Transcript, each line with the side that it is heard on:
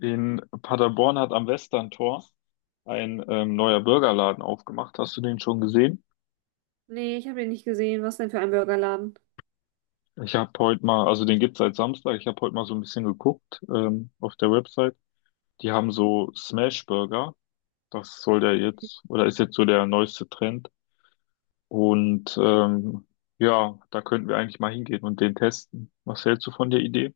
left: In Paderborn hat am Westerntor ein neuer Burgerladen aufgemacht. Hast du den schon gesehen?
right: Nee, ich habe den nicht gesehen. Was denn für ein Burgerladen?
left: Ich habe heute mal, also den gibt's seit Samstag. Ich habe heute mal so ein bisschen geguckt auf der Website. Die haben so Smash Burger. Das soll der jetzt, oder ist jetzt so der neueste Trend. Und ja, da könnten wir eigentlich mal hingehen und den testen. Was hältst du von der Idee?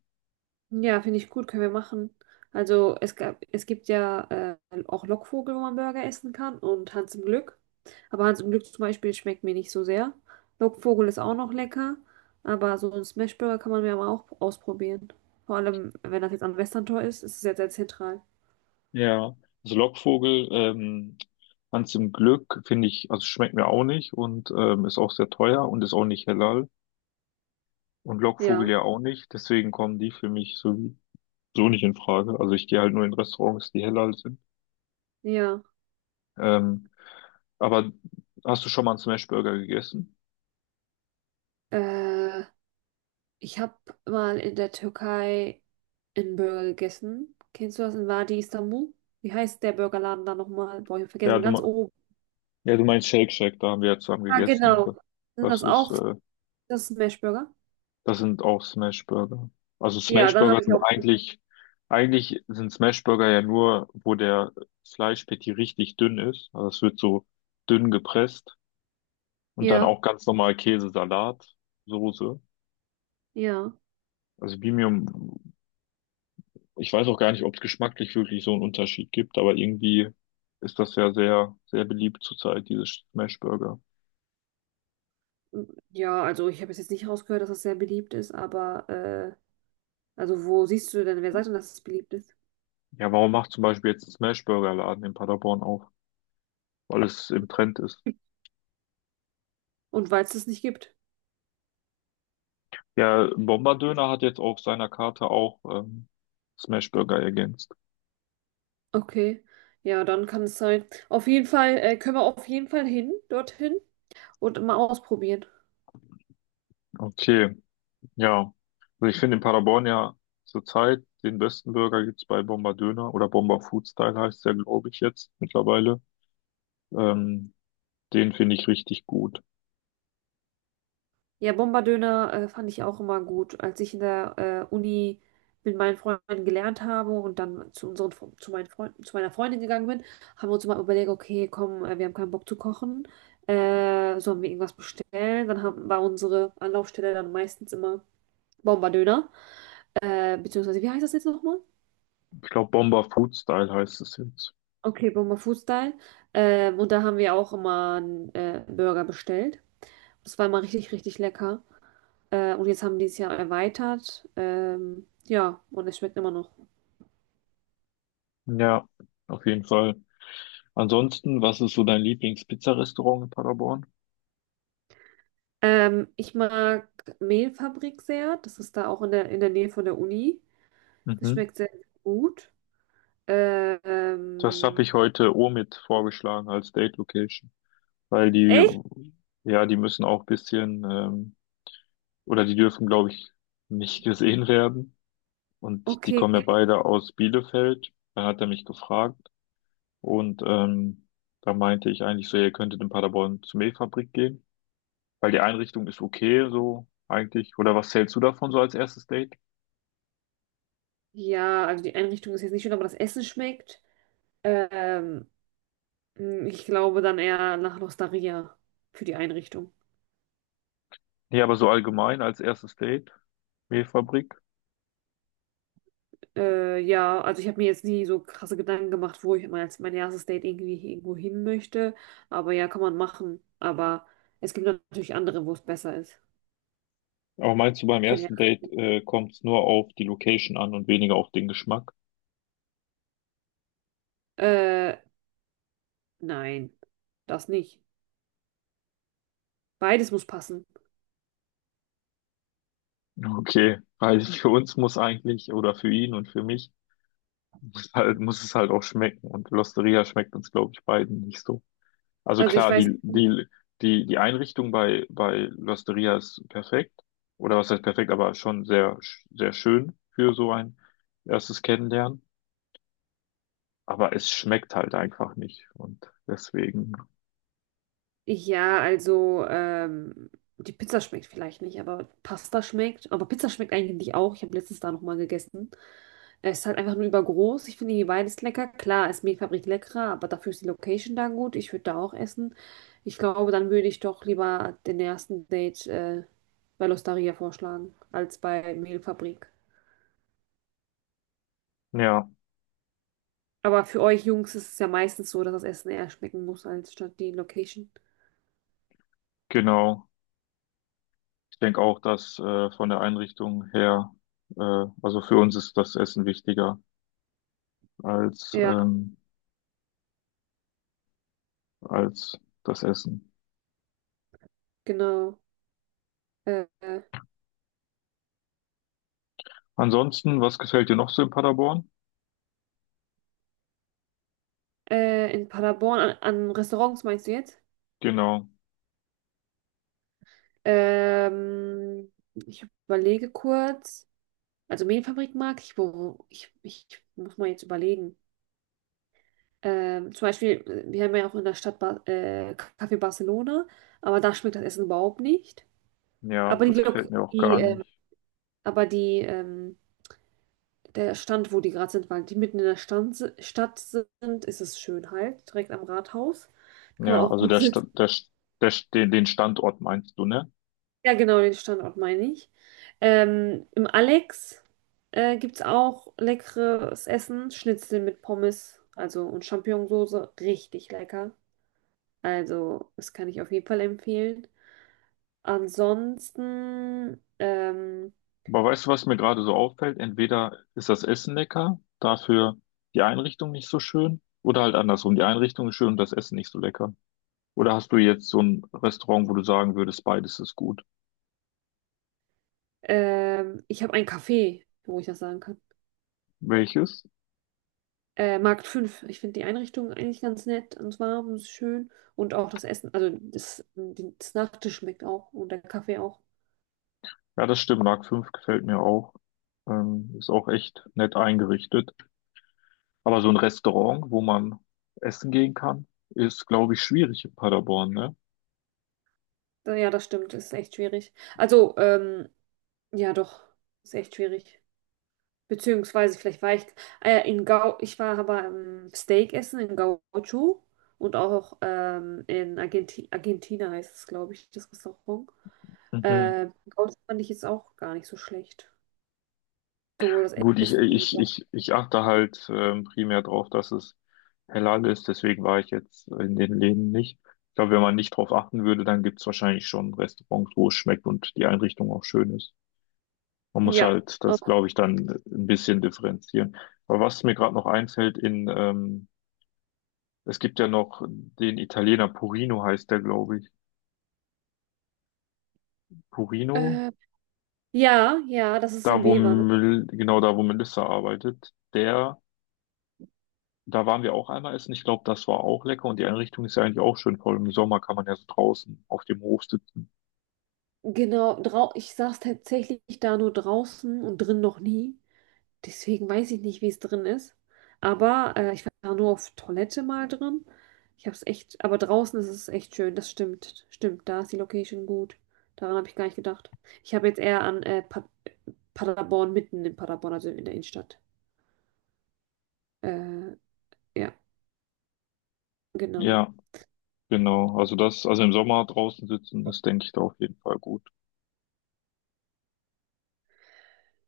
right: Ja, finde ich gut, können wir machen. Also es gab, es gibt ja auch Lockvogel, wo man Burger essen kann und Hans im Glück. Aber Hans im Glück zum Beispiel schmeckt mir nicht so sehr. Lockvogel ist auch noch lecker, aber so ein Smashburger kann man ja mal auch ausprobieren. Vor allem, wenn das jetzt am Westerntor ist, ist es ja sehr zentral.
left: Ja, also Lockvogel, ganz im Glück finde ich, also schmeckt mir auch nicht und ist auch sehr teuer und ist auch nicht halal. Und Lockvogel
right: Ja,
left: ja auch nicht, deswegen kommen die für mich so, so nicht in Frage. Also ich gehe halt nur in Restaurants, die heller sind.
right: ja.
left: Ähm, aber hast du schon mal einen Smashburger gegessen?
right: Äh, Ich habe mal in der Türkei einen Burger gegessen. Kennst du das in Wadi Istanbul? Wie heißt der Burgerladen da nochmal? Boah, ich hab
left: Ja,
right: vergessen,
left: du,
right: ganz
left: me-
right: oben.
left: ja, du meinst Shake Shack, da haben wir ja zusammen
right: Ah,
left: gegessen.
right: genau. Sind
left: Das
right: das
left: ist,
right: auch das Smashburger?
left: das sind auch Smashburger. Also
right: Ja, dann
left: Smashburger
right: habe ich
left: sind
right: auch.
left: eigentlich, eigentlich sind Smashburger ja nur, wo der Fleischpatty richtig dünn ist. Also es wird so dünn gepresst und dann
right: Ja,
left: auch ganz normal Käse, Salat, Soße.
right: ja.
left: Also Bimium. Ich weiß auch gar nicht, ob es geschmacklich wirklich so einen Unterschied gibt, aber irgendwie ist das ja sehr, sehr beliebt zurzeit, diese Smashburger.
right: Ja, also ich habe es jetzt nicht rausgehört, dass das sehr beliebt ist, aber also wo siehst du denn, wer sagt denn, dass es beliebt ist?
left: Ja, warum macht zum Beispiel jetzt ein Smashburger-Laden in Paderborn auf? Weil es im Trend ist.
right: Und weil es das nicht gibt.
left: Ja, Bomberdöner hat jetzt auf seiner Karte auch Smashburger ergänzt.
right: Okay. Ja, dann kann es sein. Auf jeden Fall, können wir auf jeden Fall hin, dorthin und mal ausprobieren.
left: Okay, ja. Also ich finde in Paderborn ja zurzeit den besten Burger gibt's bei Bomberdöner oder Bomber Food Style heißt der, glaube ich, jetzt mittlerweile. Ähm, den finde ich richtig gut.
right: Ja, Bombardöner fand ich auch immer gut. Als ich in der Uni mit meinen Freunden gelernt habe und dann zu meinen Freunden, zu meiner Freundin gegangen bin, haben wir uns immer überlegt, okay, komm, wir haben keinen Bock zu kochen, sollen wir irgendwas bestellen? Dann war unsere Anlaufstelle dann meistens immer Bombardöner, beziehungsweise, wie heißt das jetzt nochmal?
left: Ich glaube, Bomber Food-Style heißt es jetzt.
right: Okay, Bomber Food Style. Und da haben wir auch immer einen Burger bestellt. Das war immer richtig, richtig lecker. Und jetzt haben die es ja erweitert. Ja, und es schmeckt immer noch.
left: Ja, auf jeden Fall. Ansonsten, was ist so dein Lieblings-Pizza-Restaurant in Paderborn?
right: Ich mag Mehlfabrik sehr. Das ist da auch in der Nähe von der Uni. Das
left: Mhm.
right: schmeckt sehr gut. Äh,
left: Das habe ich
right: Ähm,
left: heute Omid vorgeschlagen als Date Location, weil die,
right: Echt?
left: ja, die müssen auch ein bisschen, oder die dürfen, glaube ich, nicht gesehen werden. Und die
right: Okay.
left: kommen ja beide aus Bielefeld. Dann hat er mich gefragt und da meinte ich eigentlich so, ihr könntet in Paderborn zur Mehlfabrik gehen. Weil die Einrichtung ist okay, so eigentlich. Oder was zählst du davon so als erstes Date?
right: Ja, also die Einrichtung ist jetzt nicht schön, aber das Essen schmeckt. Ähm, Ich glaube dann eher nach L'Osteria für die Einrichtung.
left: Nee, aber so allgemein als erstes Date, Mehlfabrik.
right: Ja, also ich habe mir jetzt nie so krasse Gedanken gemacht, als mein erstes Date irgendwie irgendwo hin möchte. Aber ja, kann man machen. Aber es gibt natürlich andere, wo es besser ist.
left: Aber meinst du, beim
right: Für den
left: ersten Date, kommt es nur auf die Location an und weniger auf den Geschmack?
right: Äh, nein, das nicht. Beides muss passen.
left: Okay, weil für uns muss eigentlich, oder für ihn und für mich, muss halt, muss es halt auch schmecken. Und L'Osteria schmeckt uns, glaube ich, beiden nicht so. Also
right: Also ich
left: klar,
right: weiß,
left: die, die, die Einrichtung bei, bei L'Osteria ist perfekt. Oder was heißt perfekt, aber schon sehr, sehr schön für so ein erstes Kennenlernen. Aber es schmeckt halt einfach nicht. Und deswegen,
right: ja, also die Pizza schmeckt vielleicht nicht, aber Pasta schmeckt. Aber Pizza schmeckt eigentlich auch. Ich habe letztens da nochmal gegessen. Es ist halt einfach nur übergroß. Ich finde die beides lecker. Klar, ist Mehlfabrik leckerer, aber dafür ist die Location da gut. Ich würde da auch essen. Ich glaube, dann würde ich doch lieber den ersten Date bei L'Osteria vorschlagen, als bei Mehlfabrik.
left: ja,
right: Aber für euch Jungs ist es ja meistens so, dass das Essen eher schmecken muss, als statt die Location.
left: genau. Ich denke auch, dass von der Einrichtung her, also für uns ist das Essen wichtiger als,
right: Ja,
left: als das Essen.
right: genau. Äh, äh,
left: Ansonsten, was gefällt dir noch so in Paderborn?
right: in Paderborn, an Restaurants meinst du jetzt?
left: Genau.
right: Ähm, Ich überlege kurz. Also Mehlfabrik mag ich, ich muss mal jetzt überlegen. Zum Beispiel, wir haben ja auch in der Stadt ba Café Barcelona, aber da schmeckt das Essen überhaupt nicht.
left: Ja,
right: Aber die,
left: das
right: Lok
left: gefällt mir auch
right: die,
left: gar nicht.
right: aber die Der Stand, wo die gerade sind, weil die mitten in der Stadt sind, ist es schön halt, direkt am Rathaus. Da kann man
left: Ja,
right: auch
left: also
right: gut
left: der,
right: sitzen.
left: den Standort meinst du, ne?
right: Ja, genau, den Standort meine ich. Im Alex gibt es auch leckeres Essen, Schnitzel mit Pommes, also und Champignonsauce, richtig lecker. Also, das kann ich auf jeden Fall empfehlen. Ansonsten,
left: Aber weißt du, was mir gerade so auffällt? Entweder ist das Essen lecker, dafür die Einrichtung nicht so schön, oder halt andersrum, die Einrichtung ist schön und das Essen nicht so lecker. Oder hast du jetzt so ein Restaurant, wo du sagen würdest, beides ist gut?
right: ich habe ein Café, wo ich das sagen kann.
left: Welches?
right: Markt fünf. Ich finde die Einrichtung eigentlich ganz nett und warm und schön. Und auch das Essen, also das Nachtisch schmeckt auch und der Kaffee auch.
left: Ja, das stimmt, Mark fünf gefällt mir auch. Ist auch echt nett eingerichtet. Aber so ein Restaurant, wo man essen gehen kann, ist, glaube ich, schwierig in Paderborn, ne?
right: Ja, das stimmt, ist echt schwierig. Also, ja, doch, ist echt schwierig. Beziehungsweise, vielleicht war ich, ah ja, ich war aber Steak essen in Gaucho und auch in Argentina heißt es, glaube ich, das Restaurant.
left: Mhm.
right: Gaucho fand ich jetzt auch gar nicht so schlecht. Sowohl das
left: Gut, ich,
right: Essen als
left: ich,
right: auch.
left: ich, ich achte halt primär drauf, dass es halal ist, deswegen war ich jetzt in den Läden nicht. Ich glaube, wenn man nicht drauf achten würde, dann gibt's wahrscheinlich schon Restaurants, wo es schmeckt und die Einrichtung auch schön ist. Man muss
right: Ja,
left: halt
right: auch.
left: das, glaube ich, dann ein bisschen differenzieren. Aber was mir gerade noch einfällt, in, es gibt ja noch den Italiener Purino heißt der, glaube ich. Purino,
right: Äh, ja, ja, das ist
left: da
right: in
left: wo,
right: Weber, ne?
left: Genau da, wo Melissa arbeitet, der. Da waren wir auch einmal essen. Ich glaube, das war auch lecker und die Einrichtung ist ja eigentlich auch schön, voll. Im Sommer kann man ja so draußen auf dem Hof sitzen.
right: Genau, drau ich saß tatsächlich da nur draußen und drin noch nie. Deswegen weiß ich nicht, wie es drin ist. Aber ich war nur auf Toilette mal drin. Ich habe es echt, aber draußen ist es echt schön. Das stimmt. Stimmt, da ist die Location gut. Daran habe ich gar nicht gedacht. Ich habe jetzt eher an pa Paderborn, mitten in Paderborn, also in der Innenstadt. Äh, ja, genau.
left: Ja, genau. Also das, also im Sommer draußen sitzen, das denke ich da auf jeden Fall gut.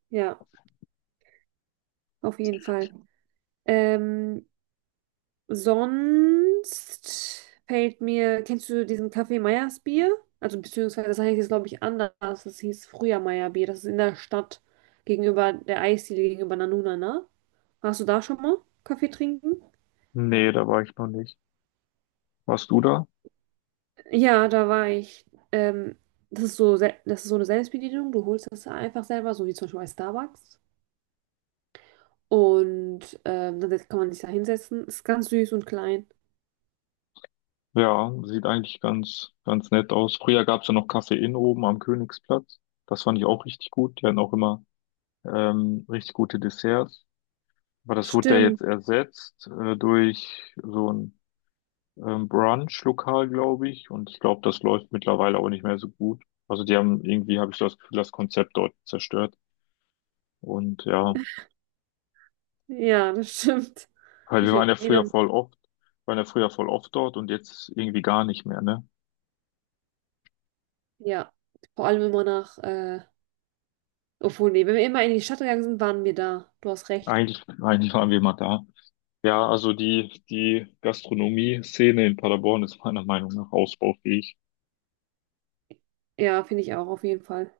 right: Ja, auf jeden Fall. Ähm, Sonst fällt mir, kennst du diesen Kaffee Meyers Bier? Also beziehungsweise das heißt jetzt, glaube ich, anders. Das hieß früher Meyer Bier. Das ist in der Stadt gegenüber der Eisdiele gegenüber Nanunana. Warst du da schon mal Kaffee trinken?
left: Nee, da war ich noch nicht. Warst du da?
right: Ja, da war ich. Ähm, Das ist so, das ist so eine Selbstbedienung. Du holst das einfach selber, so wie zum Beispiel bei Starbucks. Und dann kann man sich da hinsetzen. Ist ganz süß und klein.
left: Ja, sieht eigentlich ganz, ganz nett aus. Früher gab's ja noch Café Inn oben am Königsplatz. Das fand ich auch richtig gut. Die hatten auch immer richtig gute Desserts. Aber das wurde ja jetzt
right: Stimmt.
left: ersetzt durch so ein Brunch-Lokal, glaube ich. Und ich glaube, das läuft mittlerweile auch nicht mehr so gut. Also die haben irgendwie, habe ich das Gefühl, das Konzept dort zerstört. Und ja,
right: Ja, das stimmt.
left: halt, wir
right: Ich
left: waren ja früher
right: erinnere
left: voll oft, waren ja früher voll oft dort und jetzt irgendwie gar nicht mehr, ne?
right: Ja, vor allem immer nee, wenn wir immer in die Stadt gegangen sind, waren wir da. Du hast recht.
left: Eigentlich, eigentlich waren wir mal da. Ja, also die Gastronomie-Szene in Paderborn ist meiner Meinung nach ausbaufähig.
right: Ja, finde ich auch, auf jeden Fall.